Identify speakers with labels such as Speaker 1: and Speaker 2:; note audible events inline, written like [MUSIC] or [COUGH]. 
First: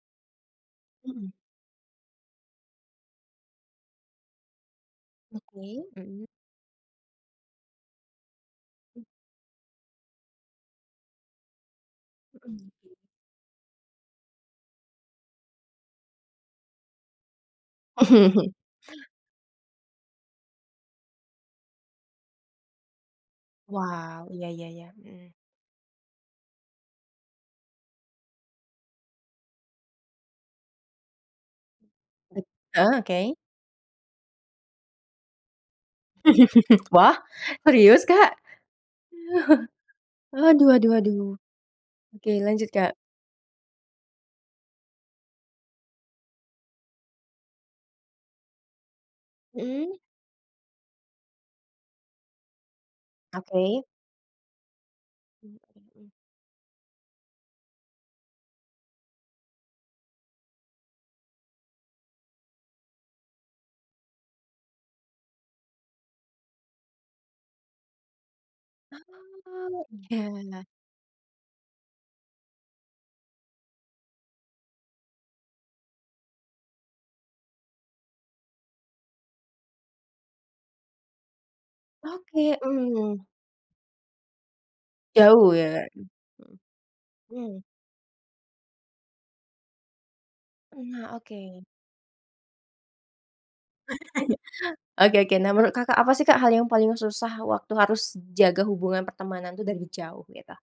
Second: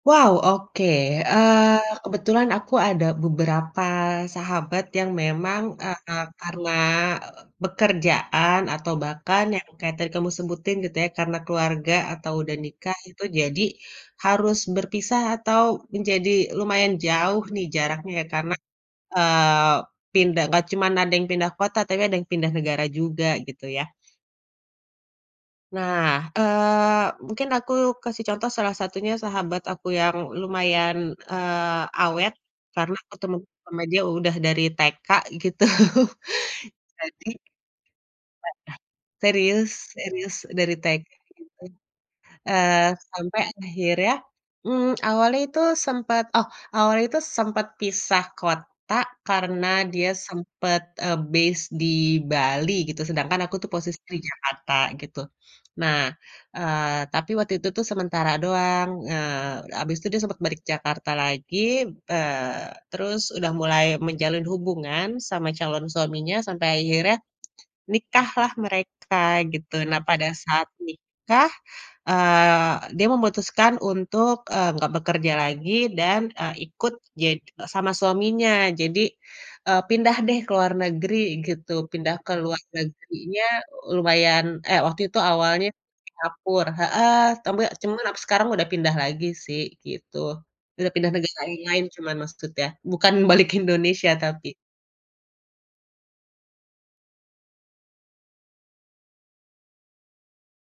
Speaker 1: Wow oke,
Speaker 2: Mhm.
Speaker 1: eee, kebetulan aku ada beberapa sahabat yang memang,
Speaker 2: Oke,
Speaker 1: eee, ka
Speaker 2: mhm.
Speaker 1: karena, pekerjaan atau bahkan yang kayak tadi kamu sebutin gitu ya karena keluarga atau udah
Speaker 2: Mhm.
Speaker 1: nikah itu jadi, harus berpisah atau menjadi lumayan jauh nih jaraknya ya karena,
Speaker 2: [CHUCKLES]
Speaker 1: eee, pindah nggak cuman ada yang pindah kota tapi ada yang pindah negara juga gitu ya.
Speaker 2: Wow iya iya iya, mhm.
Speaker 1: Nah, eee, mungkin aku kasih contoh salah satunya sahabat aku yang lumayan, eee, awet,
Speaker 2: Bet heeh,
Speaker 1: karena
Speaker 2: oke.
Speaker 1: ketemu sama dia udah dari TK gitu
Speaker 2: [LAUGHS] Wah
Speaker 1: jadi
Speaker 2: serius, Kak?
Speaker 1: Heeh, serius
Speaker 2: [CHUCKLES]
Speaker 1: serius
Speaker 2: Aduh
Speaker 1: dari
Speaker 2: aduh
Speaker 1: TK
Speaker 2: aduh,
Speaker 1: gitu,
Speaker 2: oke lanjut,
Speaker 1: eee,
Speaker 2: Kak.
Speaker 1: sampai akhirnya, mmm, awalnya itu sempet oh awalnya itu sempet pisah kota karena
Speaker 2: Mhm.
Speaker 1: dia sempet, eee, base di Bali gitu sedangkan aku tuh
Speaker 2: Oke.
Speaker 1: posisi di Jakarta gitu, nah, eee, tapi waktu itu tuh sementara doang, eee, habis itu dia sempet balik Jakarta lagi, eee, terus udah mulai menjalin hubungan sama calon suaminya sampai akhirnya, nikahlah mereka gitu
Speaker 2: Oh
Speaker 1: nah pada
Speaker 2: iya.
Speaker 1: saat nikah, eee, dia memutuskan untuk, eee, nggak bekerja lagi dan, eee, ikut ja sama suaminya jadi, eee, pindah deh ke luar negeri gitu pindah ke
Speaker 2: Oke,
Speaker 1: luar
Speaker 2: mhm.
Speaker 1: negerinya lumayan, eh, waktu itu
Speaker 2: Jauh
Speaker 1: awalnya
Speaker 2: ya.
Speaker 1: Singapura, heeh, tapi
Speaker 2: Mmm.
Speaker 1: cuma aku sekarang udah pindah lagi sih gitu, udah pindah
Speaker 2: Nah
Speaker 1: negara yang
Speaker 2: oke.
Speaker 1: lain-lain cuma maksudnya bukan balik ke Indonesia tapi.
Speaker 2: [CHUCKLES] Oke oke nah menurut Kakak apa sih Kak hal yang paling susah waktu harus jaga hubungan pertemanan itu dari jauh gitu?